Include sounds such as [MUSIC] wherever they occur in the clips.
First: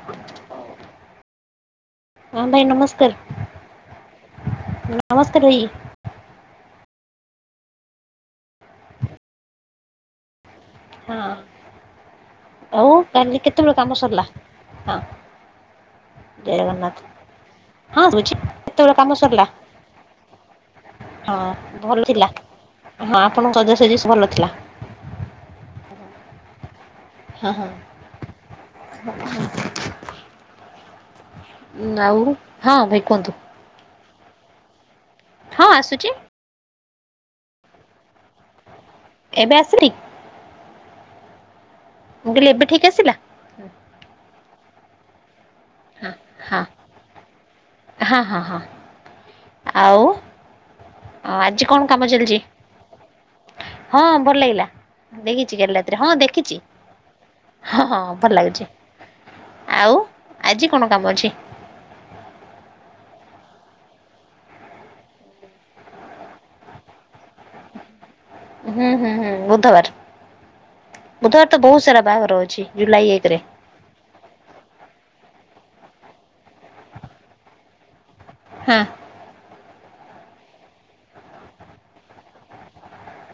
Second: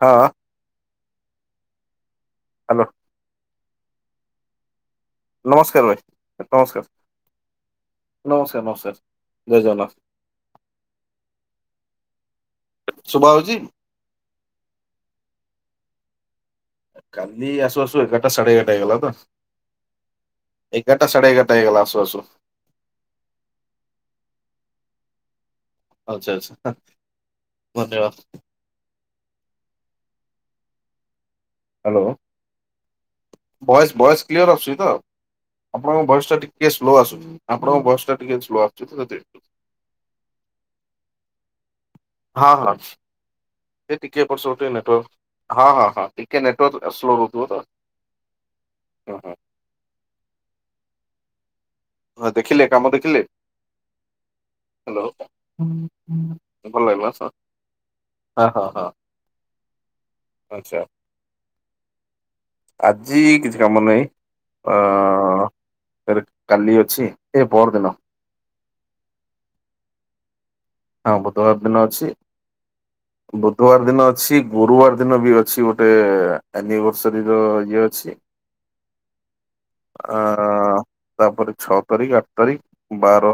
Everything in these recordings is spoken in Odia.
ହଁ। ହଁ ଭାଇ ହ୍ୟାଲୋ ନମସ୍କାର। ନମସ୍କାର ଭାଇ ନମସ୍କାର। ନମସ୍କାର ନମସ୍କାର ଜୟ ଜଗନ୍ନାଥ। ହଁ। ହଉ ଶୁଭା କାଲି ହଉଛି? କେତେବେଳେ କାମ ସରିଲା ହଁ। ଜୟ ଜଗନ୍ନାଥ କାଲି ଆସୁ ଆସୁ ହଁ ଏଗାରଟା ରହୁଛି ସାଢେ ଏଗାରଟା କେତେବେଳେ ହେଇଗଲା ତ କାମ ସରିଲା? ଏଗାରଟା ସାଢେ ହଁ ଏଗାରଟା ହେଇଗଲା ଆସୁ ଭଲ ଆସୁ। ଥିଲା ହଁ ଆପଣଙ୍କ ସଜା ସଜି ସେ ଭଲ ଥିଲା। ଆଚ୍ଛା ଆଚ୍ଛା ହଁ ହଁ ଉଁ, ଧନ୍ୟବାଦ। [UNINTELLIGIBLE] ହ୍ୟାଲୋ ଆଉ ହଁ ଭାଇ କୁହନ୍ତୁ। ଭଏସ୍ ଭଏସ୍ କ୍ଲିୟର ଆସୁଛି ତ ହଁ ଆପଣଙ୍କ ଆସୁଛି ବଏସ ଟା ଟିକେ ସ୍ଲୋ ଆସୁଛିି ଆପଣଙ୍କ ବଏସ୍ ଟା ଟିକେ ସ୍ଲୋ ଆସୁଛି। [UNINTELLIGIBLE] ଏବେ ଆସିଲି ମୁଁ ହଁ କହିଲି ଏବେ ହଁ ଠିକ୍ ଆସିଲା ଏ ଟିକେ ଏପଟ ସେପଟ ଟିକେ ନେଟୱର୍କ ହଁ ହଁ ହଁ ଟିକେ ନେଟୱର୍କ ସ୍ଲୋ ରହୁଥିବ ତ ହଁ ହଁ ହଁ ହଁ ହଁ। ହଁ ଆଜି କଣ କାମ ହଁ ଚାଲିଛି ଦେଖିଲେ କାମ ଦେଖିଲେ? ହଁ ଭଲ ଲାଗିଲା ହ୍ୟାଲୋ। ଦେଖିଛି କାଲି ରାତିରେ ହଁ ଦେଖିଛି। ଭଲ ଲାଗିଲା ହଁ ଭଲ ହଁ ଲାଗୁଛି। ହଁ ଆଉ ଆଜି ଆଚ୍ଛା କଣ କାମ ଅଛି? ଆଜି କିଛି କାମ ନାହିଁ ଅ କାଲି ଅଛି ଏ ପର ଦିନ ହୁଁ ହୁଁ ହୁଁ ବୁଧବାର। ହଁ ବୁଧବାର ତ ଦିନ ବହୁତ ସାରା ଅଛି। ବାହାଘର ଅଛି ଜୁଲାଇ ଏକରେ। ବୁଧବାର ଦିନ ଅଛି ଗୁରୁବାର ଦିନ ବି ଅଛି ଗୋ ଗୋଟେ ଆନିଭର୍ସରୀ ର ଇଏ ଅଛି। ହଁ। ଆ ତାପରେ ଛଅ ତାରିଖ ଆଠ ତାରିଖ ବାର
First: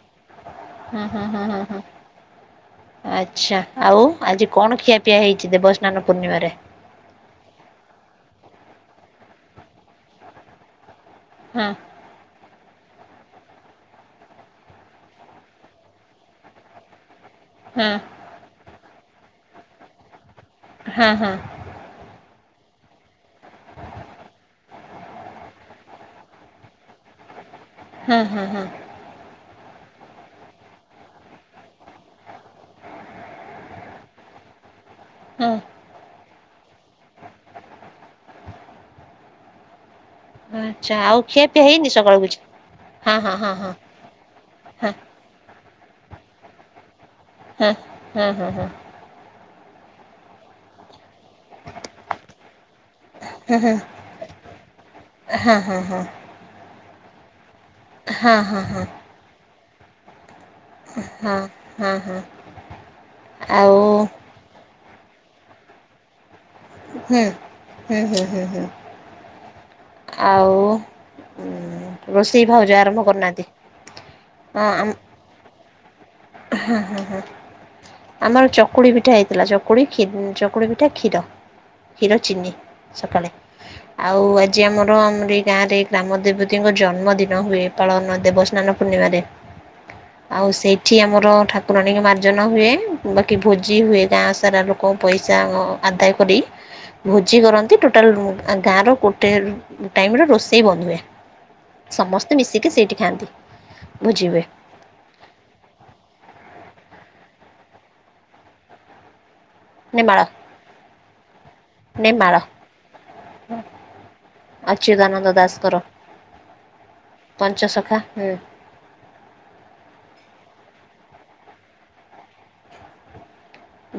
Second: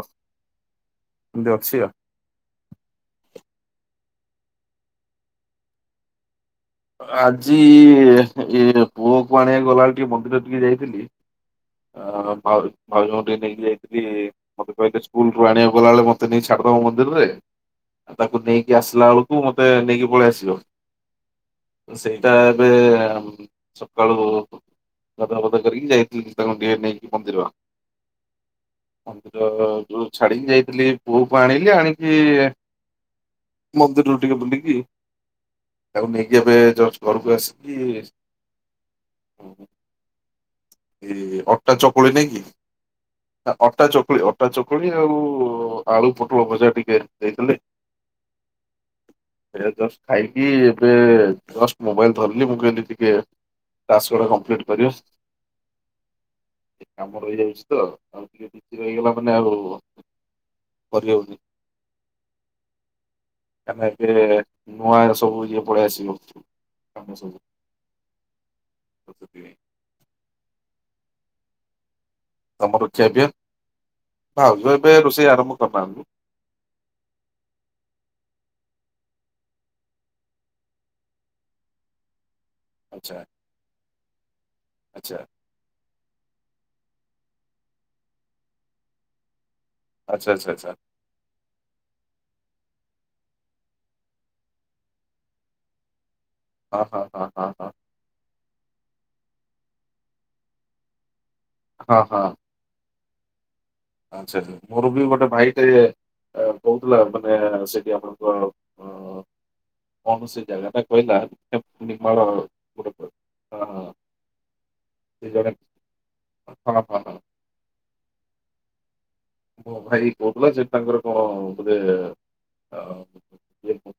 ହୁଁ ହୁଁ ହୁଁ ଏମିତି ହୁଁ ଅଛି ହୁଁ। ଆଉ। ଆଚ୍ଛା ଆଉ ଆଜି କଣ ଖିଆପିଆ ହେଇଚି ଦେବସ୍ନାନ ପୂର୍ଣ୍ଣିମାରେ? ଆଜି ଇ ପୁଅକୁ ଆଣିବା ଗଲାବେଳେ ଟିକେ ମନ୍ଦିର ଟିକେ ଯାଇଥିଲି। ହଁ ଆ ଭାଉ ଭାଉଜଙ୍କୁ ନେଇକି ଯାଇଥିଲି ମତେ କହିଲେ ସ୍କୁଲ ରୁ ଆଣିବାକୁ ଗଲାବେଳେ ମତେ ନେଇ ଛାଡିଦବ ମନ୍ଦିରି ରେ ହଁ ଆଉ ତାକୁ ନେଇକି ଆସିଲା ବେଳକୁ ମତେ ନେଇକି ପଳେଇ ଆସିବ। ହଁ ହଁ। ସେଇଟା ଏବେ ସକାଳୁ ଗାଧୁଆ ଫାଦୁଆ କରିକି ଯାଇଥିଲି ତାଙ୍କୁ ଟିକେ ନେଇକି ମନ୍ଦିର। ହୁଁ ହୁଁ ହୁଁ। ତ ଯୋଉ ଛାଡିକି ଯାଇଥିଲି ପୁଅକୁ ଆଣିଲି ଆଣିକି ମନ୍ଦିରରୁ ଟିକେ ବୁଲିକି ହୁଁ। ତାକୁ ନେଇକି ଏବେ ଜଷ୍ଟ ଘରକୁ ଆସିକି ଆଚ୍ଛା ଏ ଆଉ ଖିଆ ପିଆ ଅଟା ହେଇନି ଚକୁଳି ସକାଳୁ କିଛି? ନୁହେଁକି ହଁ ହଁ ହଁ ହଁ ଅଟା ଚକୁଳି ଅଟା ଚକୁଳି ହଁ ହଁ। ଆଉ ଆଳୁ ପୋଟଳ ଭଜା ଟିକେ ହୁଁ ହୁଁ ହୁଁ ହୁଁ। ଏବେ ଜଷ୍ଟ ଖାଇକି ଏବେ ଜଷ୍ଟ ମୋବାଇଲ ଧରିଲି ମୁଁ କହିଲି ଟିକେ ହଁ ଟାସ୍କ ଗୁରା କମ୍ପ୍ଲଲିଟି କରିବା। ହଁ ହଁ ହଁ। କାମ ରହିଯାଉଚି ତ ଆଉ ଟିକେ ହଁ ବିଜି ହଁ। ରହିଗଲା ମାନେ ଆଉ କରି ହବନି ହଁ ହଁ ଆଉ କାହିଁକିନା ଏବେ ନୂଆ ସବୁ ଇଏ ପଳେଇ ଆସିବୁ। ହୁଁ ହୁଁ ହୁଁ ହୁଁ ହୁଁ। ଆଉ ଉଁ ରୋଷେଇ ଭାଉଜ ତମର ଆରମ୍ଭ ଖିଆପିଆ କରିନାହାନ୍ତି? ଭାଉଜ ଏବେ ରୋଷେଇ ଆରମ୍ଭ କରିନାହାନ୍ତି। ହୁଁ ହୁଁ ହୁଁ। ଆମର ଚକୁଳି ପିଠା ହେଇଥିଲା ଚକୁଳି ଖୀ ଚକୁଳି ପିଠା କ୍ଷୀର କ୍ଷୀର ଚିନି। ଆଚ୍ଛା ସକାଳେ ଆଉ ଆଜି ଆମର ଆଚ୍ଛା ଆମରି ଗାଁରେ ଗ୍ରାମ ଦେବତୀଙ୍କ ଜନ୍ମଦିନ ହୁଏ ପାଳନ ଦେବସ୍ନାନ ପୂର୍ଣ୍ଣିମାରେ। ଆଚ୍ଛା ଆଉ ଆଚ୍ଛା ଆଚ୍ଛା ସେଇଠି ଆମର ଠାକୁରାଣୀଙ୍କ ମାର୍ଜନା ହୁଏ। ବାକି ଭୋଜି ହୁଏ ଗାଁ ସାରା ଲୋକ ପଇସା ଆଦାୟ କରି ହଁ ହଁ ହଁ ଭୋଜି ହଁ ହଁ କରନ୍ତି ଟୋଟାଲ ଗାଁର ଗୋଟେ ଟାଇମ୍ ର ରୋଷେଇ ବନ୍ଦ ହୁଏ ହଁ ହଁ। ସମସ୍ତେ ମିଶିକି ସେଇଠି ଖାଆନ୍ତି। ଭୋଜି ଆଚ୍ଛା ହୁଏ ଆଚ୍ଛା ମୋର ବି ଗୋଟେ ଭାଇଟେ ଏ କୋହୁ ହେଲା ମାନେ ସେଠି ଆପଣଙ୍କ ନେମାଳ କଣ ସେ ଜାଗାଟା କହିଲା ନେମାଳ [UNINTELLIGIBLE] ସେ ଅଚ୍ୟୁଦାନନ୍ଦ ଜଣେ ଦାସଙ୍କର ହଁ ହଁ ହଁ ପଞ୍ଚସଖା ହୁଁ। ମୋ ଭାଇ କୋହୁଥିଲା ଯେ ତାଙ୍କର କଣ ବୋଧେ ଆଂ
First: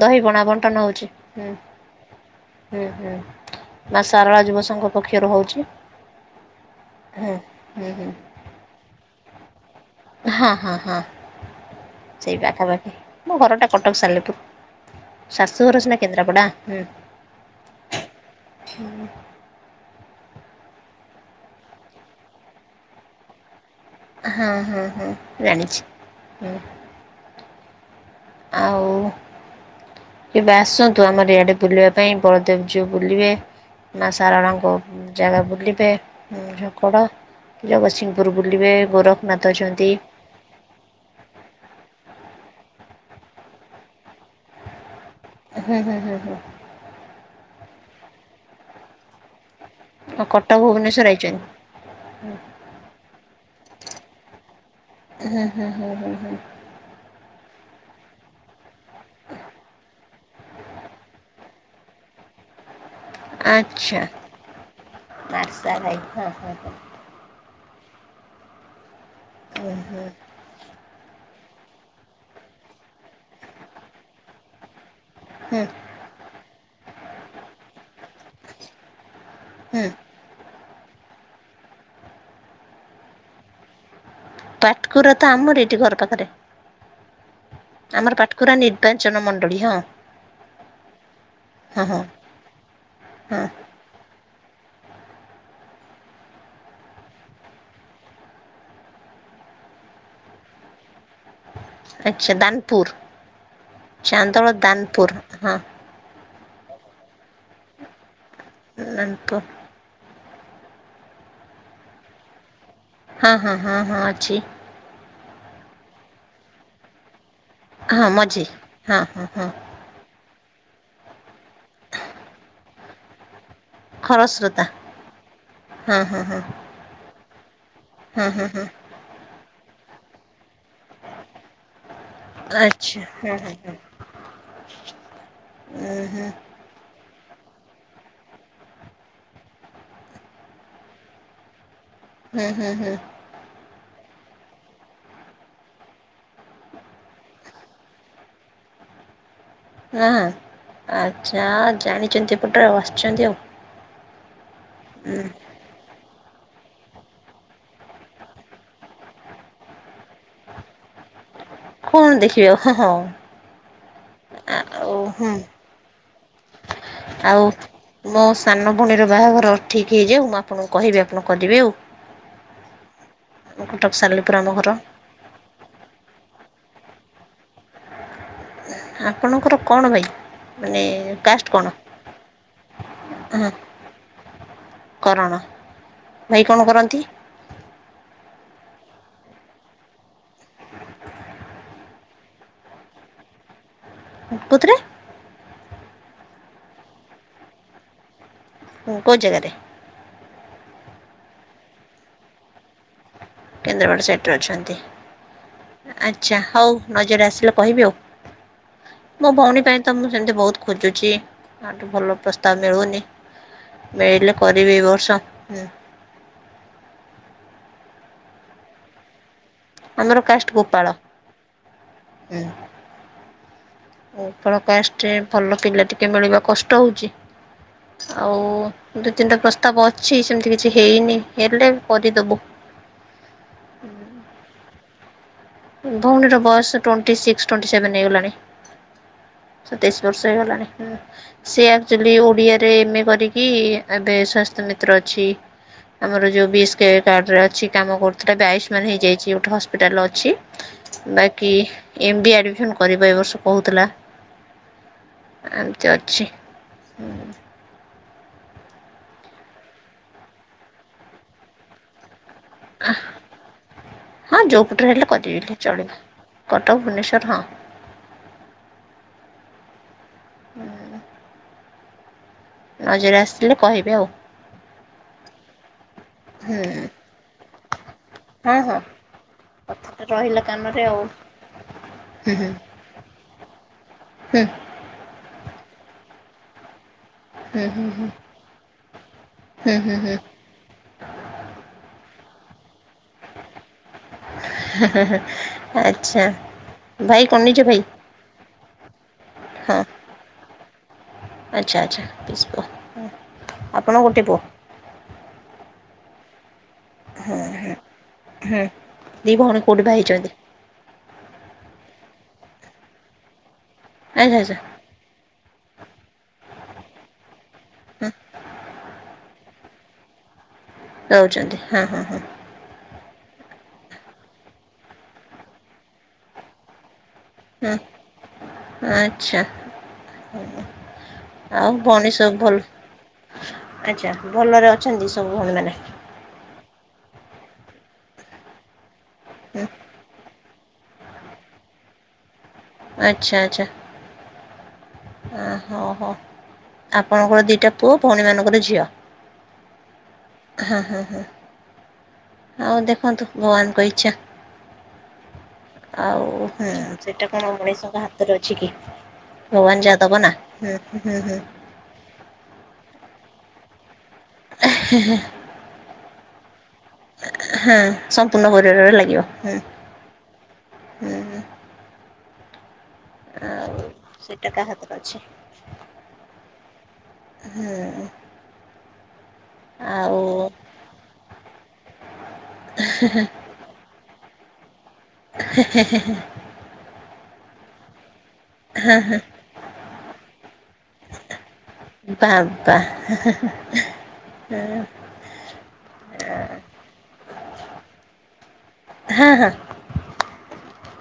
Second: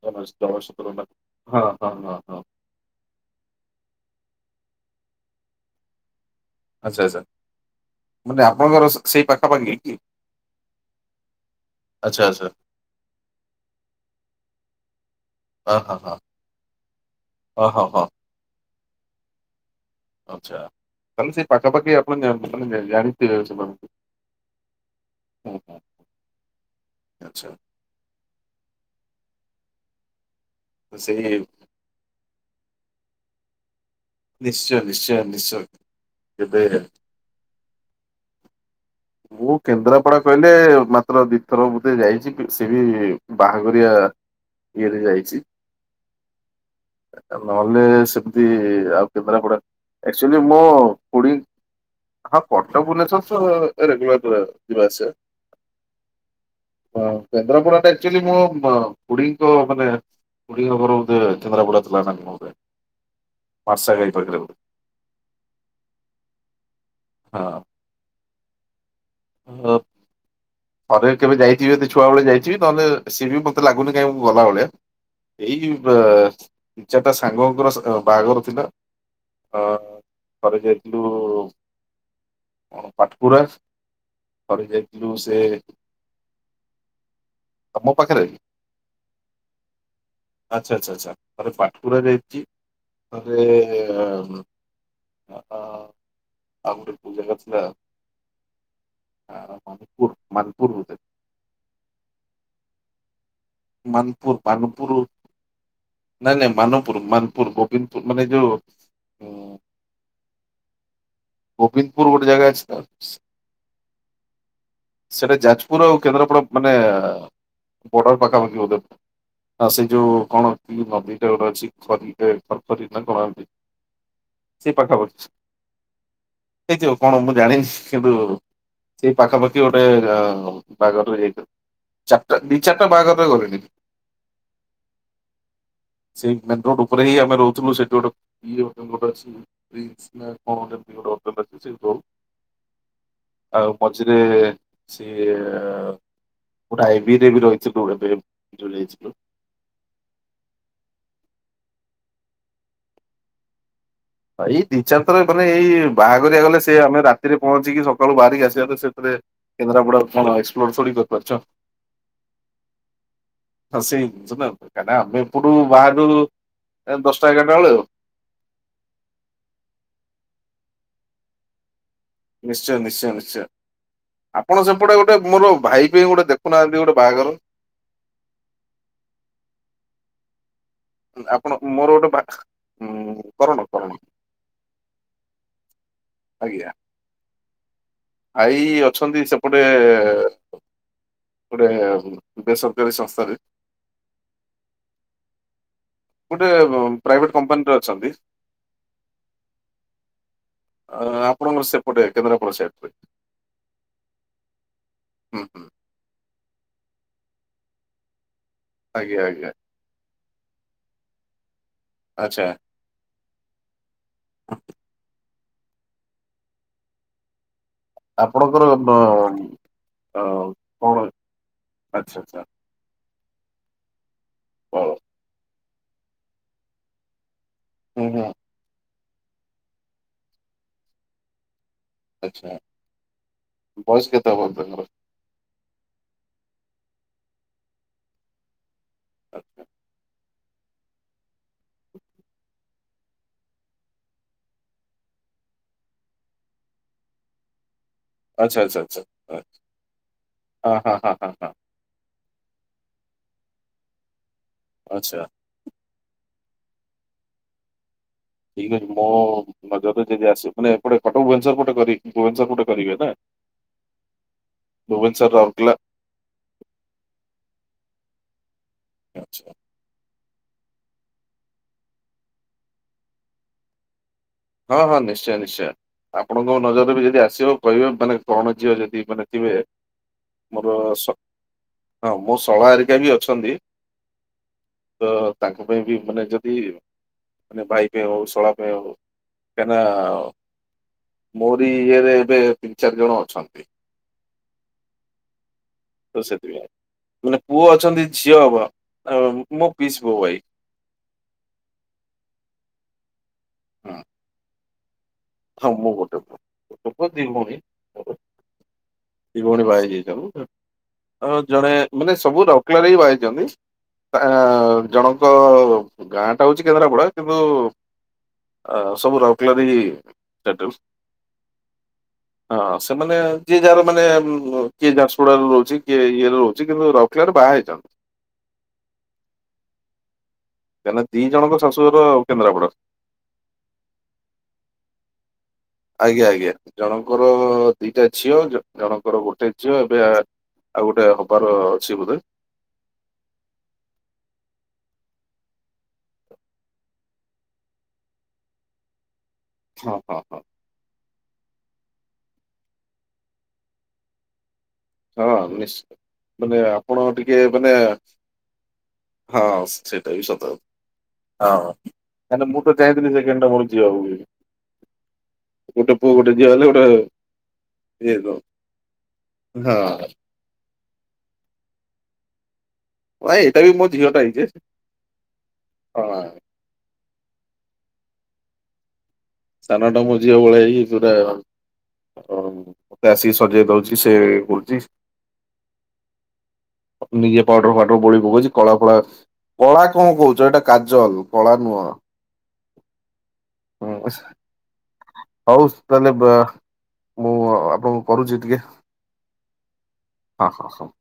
ଦହି ପଣା ବଣ୍ଟନ ହୋଉଚି ହୁଁ। ହଁ ହଁ ହଁ ହୁଁ ହୁଁ ମା ସାରଳା ଯୁବ ସଂଘ ପକ୍ଷରୁ ହୋଉଚି। ଆଚ୍ଛା ଆଚ୍ଛା ମାନେ ଆପଣଙ୍କର ସେ-ସେଇ ପାଖାପାଖି? କି ହଁ, ହଁ, ହଁ, ଆଚ୍ଛା ସେଇ ଆଚ୍ଛା ପାଖାପାଖି ମୋ ଘରଟା କଟକ ସାଲେପୁର। ହଁ ଶାଶୁଘର ସିନା ହଁ ହଁ କେନ୍ଦ୍ରାପଡ଼ା ହୁଁ। ହଁ ହଁ ହଁ ଆଚ୍ଛା, ତାହେଲେ ସେ ପାଖାପାଖି ଆପଣ ଜାଣି ମାନେ ଜାଣିଥିବେ ସେମାନଙ୍କୁ। ହଁ, ହଁ, ହଁ, ଜାଣିଛି । ଆଚ୍ଛା ଆଉ ଏବେ ତ ଆସନ୍ତୁ ସେଇ ଆମର ଇଆଡେ ବୁଲିବା ପାଇଁ ବଳଦେବ ଜୀଉ। ବୁଲିବେ। ମା ଶାରଳାଙ୍କ ନିଶ୍ଚୟ, ନିଶ୍ଚୟ, ଜାଗା ନିଶ୍ଚୟ, ବୁଲିବେ କେବେ ଝଙ୍କଡ଼ ଜଗତସିଂହପୁର ବୁଲିବେ ଗୋରଖନାଥ ମୁଁ ଅଛନ୍ତି କେନ୍ଦ୍ରାପଡା କହିଲେ ମାତ୍ର ଦିଥର ବୋଧେ ଯାଇଛି କିଛି ବି ବାହାଘରିଆ ଇଏରେ ଯାଇ ହଁ ହଁ ହଁ ହଁ। ନା ସେମିତି ଆଉ କେନ୍ଦ୍ରାପଡା ଆଉ ଆକଚୁଆଲି କଟକ ମୋ ଭୁବନେଶ୍ୱର ଖୁଡୀ ଆଇଛନ୍ତି ହଁ, କଟକ ଭୁବନେଶ୍ଵର ତ ରେଗୁଲାର ଯିବା ଯିବା ଆସିବା। ହୁଁ ହୁଁ ହୁଁ ହୁଁ ହୁଁ ହ କେନ୍ଦ୍ରାପଡାଟା ଆକଚୁଆଲି ମୋ ମୋ ଖୁଡୀଙ୍କ ମାନେ ଖୁଡିଙ୍କ ଘର ବୋଧେ କେନ୍ଦ୍ରାପଡ଼ା ଥିଲା ନା କଣ ବୋଧେ? ଆଚ୍ଛା। ମାର୍ଶାଘାଇ ପାଖରେ ବୋଧେ ମାତା ମୟୀ ଓହୋ। ହଁ। ଅ ଓ ହୋ। ଥରେ କେବେ ଯାଇଚି ଯଦି ଛୁଆବେଳେ ଯାଇଥିବି ନହେଲେ ସିଏ ବି ମତେ ଲାଗୁନି କାହିଁ ମୁଁ ଗଲା ଭଳିଆ। ହୁଁ ଏଇ ବ ଦି ଚାଟା ସାଙ୍ଗଙ୍କର ଅ ବାହାଘର ଥିଲା। ହୁଁ ହଁ, ଥରେ ଯାଇ ଥିଲୁ ଅ ପାଟକୁରାସ ଥରେ ଯାଇଥିଲୁ ସେ ଏଇଟି ଘର ପାଖରେ ତମ ଆମର ପାଖରେ କାଠକୁରା ନିର୍ବାଚନ ମଣ୍ଡଳୀ ହ୍ନା। ଆଚ୍ଛା, ଆଚ୍ଛା, ଆଚ୍ଛା ଥରେ ପାଟକୁରା ଯାଇଛି, ହଁ ଥରେ ମ୍ ଆଉ ଗୋଟେ [UNINTELLIGIBLE] ଆ ମଣିପୁର, ମାନପୁର ବୋଧେ। ଆଚ୍ଛା ଦାନପୁର। ମାନପୁର ମାନପୁର ଚାନ୍ଦଳଦାନପୁର ହଁ। ନାଇଁ ନାଇଁ ମାନପୁର, ମାନପୁର, ଗୋବିନ୍ଦପୁର, ମାନେ ଯୋଉ ଉ ଦାନପୁର ଗୋବିନ୍ଦପୁର ଗୋଟେ ଜାଗା ଅଛି? ତ ହଁ, ହଁ, ହଁ, ହଁ, ଅଛି। ସେଟା ଯାଜପୁର ଆଉ କେନ୍ଦ୍ରାପଡ଼ା ମାନେ ହଁ ବର୍ଡର। ମଝି ପାଖାପାଖି ବୋଧେ, ହଁ ହଁ ହଁ ଆଉ ସେ ଯୋଉ କଣ କି ନଦୀ ଟା ଗୋଟେ ଅଛି ଖରି ଖରଖରି ନା କଣ ଏମିତି? ଖରସ୍ରୋତା ସେ ପାଖାପାଖି ହଁ ହଁ ହଁ ହେଇଥିବ। କଣ ମୁଁ ଜାଣିିନି କିନ୍ତୁ ହଁ ହଁ ହଁ ସେ ପାଖାପାଖି ଗୋଟେ ଅ ବାହାଘର ରେ ଯାଇଥିବ ଚାରିଟା ଦି ଚାରଟା ଦଇ ଚାର ଆଚ୍ଛା ବାହାଘରରେ ହଁ ହୁଁ ଗଲିଣି। ହୁଁ ହୁଁ ସେଇ ମେନ ରୋଡ ରୁ ପରେ ହିଁ ଆମେ ରହୁଥିଲୁ ସେଠି ଗୋଟେ ଇଏ ହୋଟଲ ଗୋଟେ ଅଛି ପ୍ରିନ୍ସ ନା କଣ ଗୋଟେ କି ଗୋଟେ ହଟେଲ ଟେ ଅଛି ସେଇଠି ରହୁ। ହେଁ ହେଁ ହେଁ। ଆଉ ମଝିରେ ସିଏ ଗୋଟେ ଆଇବିଡି ରେ ବି ରହି ଥିବ ବୋଧେ [UNINTELLIGIBLE] ଆ ଆଚ୍ଛା ଜାଣିଛନ୍ତି ଏପଟ ଆଉ ଆସିଛନ୍ତି ଆଉ। ଏଇ ଦି ହୁଁ ଚାରଥରେ ମାନେ ଏଇ ବାହାଘର ଗଲେ ସେ ଆମେ ରାତିରେ ପହଞ୍ଚିକି ସକାଳୁ ବାହାରିକି ଆସିବା ତ ସେଥିରେ କେନ୍ଦ୍ରାପଡା କଣ ଏକ୍ସପ୍ଲୋର ଥୋଡି କରିପାରୁଛୁ। କଣ ଦେଖିବ ହା ହା। ହ ସେଇ ଜିନିଷ ନା କାହିଁକି ନା ଆମେ ଏପଟୁ ବାହାରିନୁ। ଆଉ ମୋ ସାନ ଭଉଣୀର ବାହାଘର ଠିକ୍ ହେଇଯାଉ ମୁଁ ଆପଣଙ୍କୁ କହିବି ଆପଣ କରିବେ ଆଉ। ନିଶ୍ଚୟ, ନିଶ୍ଚୟ, ନିଶ୍ଚୟ, କଟକ ସାଲେପୁର ଆମ ଆପଣ ଘର ସେପଟେ ଗୋଟେ ମୋର ଭାଇ ପାଇଁ ଗୋଟେ ଦେଖୁନାହାନ୍ତି, ଗୋଟେ ବାହାଘର। ଆପଣଙ୍କର କଣ ଭାଇ? ମାନେ ଉ କାଷ୍ଟ ଆପଣ କଣ? ମୋର ଗୋଟେ ଭା ଉ ହଁ କରଣ କରଣ କରଣ ଭାଇ କଣ କରନ୍ତି? ଆଈ ଅଛନ୍ତି ସେପଟେ ଗୋଟେ ବେସରକାରୀ ସଂସ୍ଥାରେ କୁତ୍ରେ ଗୋଟେ ଅ ପ୍ରାଭେଟ କପାନୀରେ ଅଛନ୍ତି । ହଁ କେଓ ଜାଗାରେ ଅ ଆପଣଙ୍କର ସେପଟେ କେନ୍ଦ୍ରାପଡା ସାଇଟରେ କେନ୍ଦ୍ରାପଡ଼ା ସାଇଟ୍ ରେ ଅଛନ୍ତି ହୁଁ ହୁଁ ଆଚ୍ଛା ହଉ ନଜରରେ ଆସିଲେ କହିବି ଆଉ ଆଜ୍ଞା ମୋ ଆଜ୍ଞା ଭଉଣୀ ପାଇଁ ତ ମୁଁ ସେମିତି ବହୁତ ଖୋଜୁଛି ତାଠୁ ଭଲ ଆଚ୍ଛା ପ୍ରସ୍ତାବ ମିଳୁନି ମିଳିଲେ କରିବି ଏ ବର୍ଷ ହୁଁ ଆପଣଙ୍କର ବ ଆମର ଅ କାଷ୍ଟ ଗୋପାଳ। କଣ ଆଛା ଆଛା ଆପଣ କାଷ୍ଟରେ ଭଲ ପିଲା ଟିକେ ମିଳିବା କଷ୍ଟ ହେଉଛି ହୁଁ ହୁଁ ଆଉ ଦୁଇ ତିନିଟା ପ୍ରସ୍ତାବ ଅଛି ସେମିତି କିଛି ହେଇନି ହେଲେ କରିଦେବୁ। ଆଚ୍ଛା ବଏସ କେତେ ହେବ ବଲନ୍ତ ମୋର ଭଉଣୀର ବୟସ ଟ୍ୱେଣ୍ଟି ସିକ୍ସ ଟ୍ବେଣ୍ଟି ସେଭେନ ହେଇଗଲାଣି ଆଚ୍ଛା ସତେଇଶ ବର୍ଷ ହୋଇଗଲାଣି ସେ ଆକ୍ଚୁଲି ଓଡିଆରେ ଏମ ଏ କରିକି ଏବେ ସ୍ୱସ୍ଥ୍ୟ ମିତ୍ର ଅଛି ବି ଆମର ଯୋଉ ବିସ୍ କେ କାର୍ଡରେ ଅଛି । କାମ କରୁଥିଲା ଆଚ୍ଛା ଆଚ୍ଛା ଆୟୁଷ୍ମାନ ଆଚ୍ଛା ହେଇଯାଇଛି ଗୋଟେ ହଁ ହସ୍ପିଟାଲ ଅଛି ହଁ ହଁ ହଁ ହଁ ବାକି ଏମ୍ ବି ଆଡିମିଶନ କରିବା ଏ ବର୍ଷ କହୁଥିଲା । ଆଚ୍ଛା । ଚାଛି ଠିକ ଅଛି ମୋ ନଜରରେ ଯଦି ଆସେ ମାନେ ଏପଟେ କଟକ ଭୁବନେଶ୍ୱର ପଟେ କରି ଭୁବନେଶର ଗୋଟେ କରିବେ ନା ହଁ ଯୋପଟରେ ହେଲେ ଭୁବନେଶ୍ୱର କରିିବି ରାଉରକେଲା ଚଳିବ କଟକ ଭୁବନେଶର ହଁ ଆଚ୍ଛା ହୁଁ ନଜର ଆସିଥିଲେ କହିବେ ଆଉ ହଁ ହଁ ନିଶ୍ଚୟ ନିଶ୍ଚୟ ଆପଣଙ୍କ ହୁଁ ନଜରରେ ବି ଯଦି ଆସିବ କହିବେ ମାନେ କଣ ହଁ ଝିଅ ହଁ। ଯଦି ମାନେ ଥିବେ କଥାଟା ରହିଲା ମୋର କାନରେ ଆଉ ଶ ହଁ ହୁଁ ମୋ ହୁଁ। ଶଳା ଆରିକା ବି ଅଛନ୍ତି ହୁଁ । ତ ତାଙ୍କ ପାଇଁ ବି ମାନେ ଜ ବି ହୁଁ ମାନ ହୁଁ ବାଇକ ହୁଁ ହଉ ସଳକ ହଉ ହୁଁ କାହିଁନା ହୁଁ ହୁଁ ମୋରି ଇଏରେ ଏବେ ତିନି ଚାରି ଜଣ ଅଛନ୍ତି ହେଁ ହେଁ ତ ଆଚ୍ଛା ସେଥିପାଇଁ । ମାନେ ପୁଅ ଅଛନ୍ତି ଝିଅ ହବ ଅ ମୋ ହଁ ପିସିପୁଅ ଭାଇ ଆଚ୍ଛା ଆଚ୍ଛା ପିସି ପୁଅ ହଁ ଆପଣ ଗୋଟେ ପୁଅ? ହଁ ମୁଁ ଗୋଟେ ପୁଅ ଗୋଟେ ପୁଅ ଦି ହଁ ଭଉଣୀ ହଁ ହଁ ଦି ଭଉଣୀ ବାହାହେଇଯାଇଛନ୍ତି ଆଉ ଜଣେ ମାନେ ସବୁ ରକଲ ହି ବାହାଇଛନ୍ତି ତା ଆଚ୍ଛା ଆ ଆଚ୍ଛା ଜଣଙ୍କ ଗାଁ ଟା ହଉଛି କେନ୍ଦ୍ରାପଡା କିନ୍ତୁ ଆ ସବୁ ରକଲାରି ଚାଟାକୁ ରହୁଛନ୍ତି ହଁ ହଁ ହଁ ହଁ ସେମାନେ ଯିଏ ଯାହାର ମାନେ ଉ କିଏ ଝାରସୁଡା ରହୁଛି କିଏ ଇଏରେ ରହୁଛି କିନ୍ତୁ ରାଉରକେଲାରେ ବାହା ହେଇଛନ୍ତି ହଁ ଆଚ୍ଛା କାହିଁକିନା ଦି ଜଣଙ୍କ ଆଉ ଶାଶୁଘର ଭଉଣୀ ସବୁ କେନ୍ଦ୍ରାପଡା ଭଲ ଆଚ୍ଛା ଭଲରେ ଅଛନ୍ତି ସବୁ ଭଉଣୀ ଆଜ୍ଞା ଆଜ୍ଞା ଜଣଙ୍କର ଦିଟା ଝିଅ ଜ ଜଣଙ୍କର ଗୋଟେ ହୁଁ ଝିଅ ଏବେ ଆଉ ଗୋଟେ ହବାର ଅଛି ବୋଧେ। ଆଚ୍ଛା ଆଚ୍ଛା। ହଁ ହଁ ଆପଣଙ୍କର ଦିଇଟା ପୁଅ ଭଉଣୀମାନଙ୍କର ଝିଅ। ହଁ ହଁ ହଁ ହଁ ହଁ। ଆଉ ଦେଖନ୍ତୁ ଭଗବାନଙ୍କ ଇଚ୍ଛା। ହଁ ହଁ ନିଶ୍ଚୟ ଆଉ ମାନେ ହଁ ଆପଣ ସେଇଟା ଟିକେ କଣ ମାନେ ମଣିଷଙ୍କ ହାତରେ ଅଛି କି? ହଁ। [UNINTELLIGIBLE] ଭଗବାନ ଯାହା ଦବ ନା ସତ। ହୁଁ ହୁଁ ହୁଁ ହଁ କାହିଁକିନା ମୁଁ ତ ଚାହିଁଥିଲି ସେକେଣ୍ଡଟା ମୋର ଝିଅ ହବ ବୋଲି। ଗୋଟେ ପୁଅ ଗୋଟେ ଝିଅ ହେଲେ ଗୋଟେ ହଁ ଇଏ ତ। ସମ୍ପୂର୍ଣ୍ଣ ପରିବାର ଭଳି ଲାଗିବ। ହଁ। ହୁଁ ହୁଁ। ଏଇଟା ଆଉ ବି ମୋ ଝିଅଟା ହେଇଚି ସେଇଟା ଯେ। କାହା ହାତରେ ଅଛି ହଁ। ହୁଁ। ସାନଟା ମୋ ଝିଅ ଆଉ ଭଳିଆ ହେଇ ପୁରା ମୋତେ ଆସିକି ସଜେଇ ଦଉଚି। ସେ ଇଏ କରୁଚି। ହେ ହେ ହେ। ନିଜେ ପାଉଡର ପାଉଡର ବୋଳି କହୁଚି କଳା ଫଳା କଳା କଣ କହୁଛ ଏଇଟା କାଜଲ। କଳା ନୁହଁ। ହୁଁ। [INAUDIBLE] ହଉ ତାହେଲେ ବ ମୁଁ ଆପଣଙ୍କୁ କରୁଚି ଟିକେ। ହଁ ହଁ ହଁ।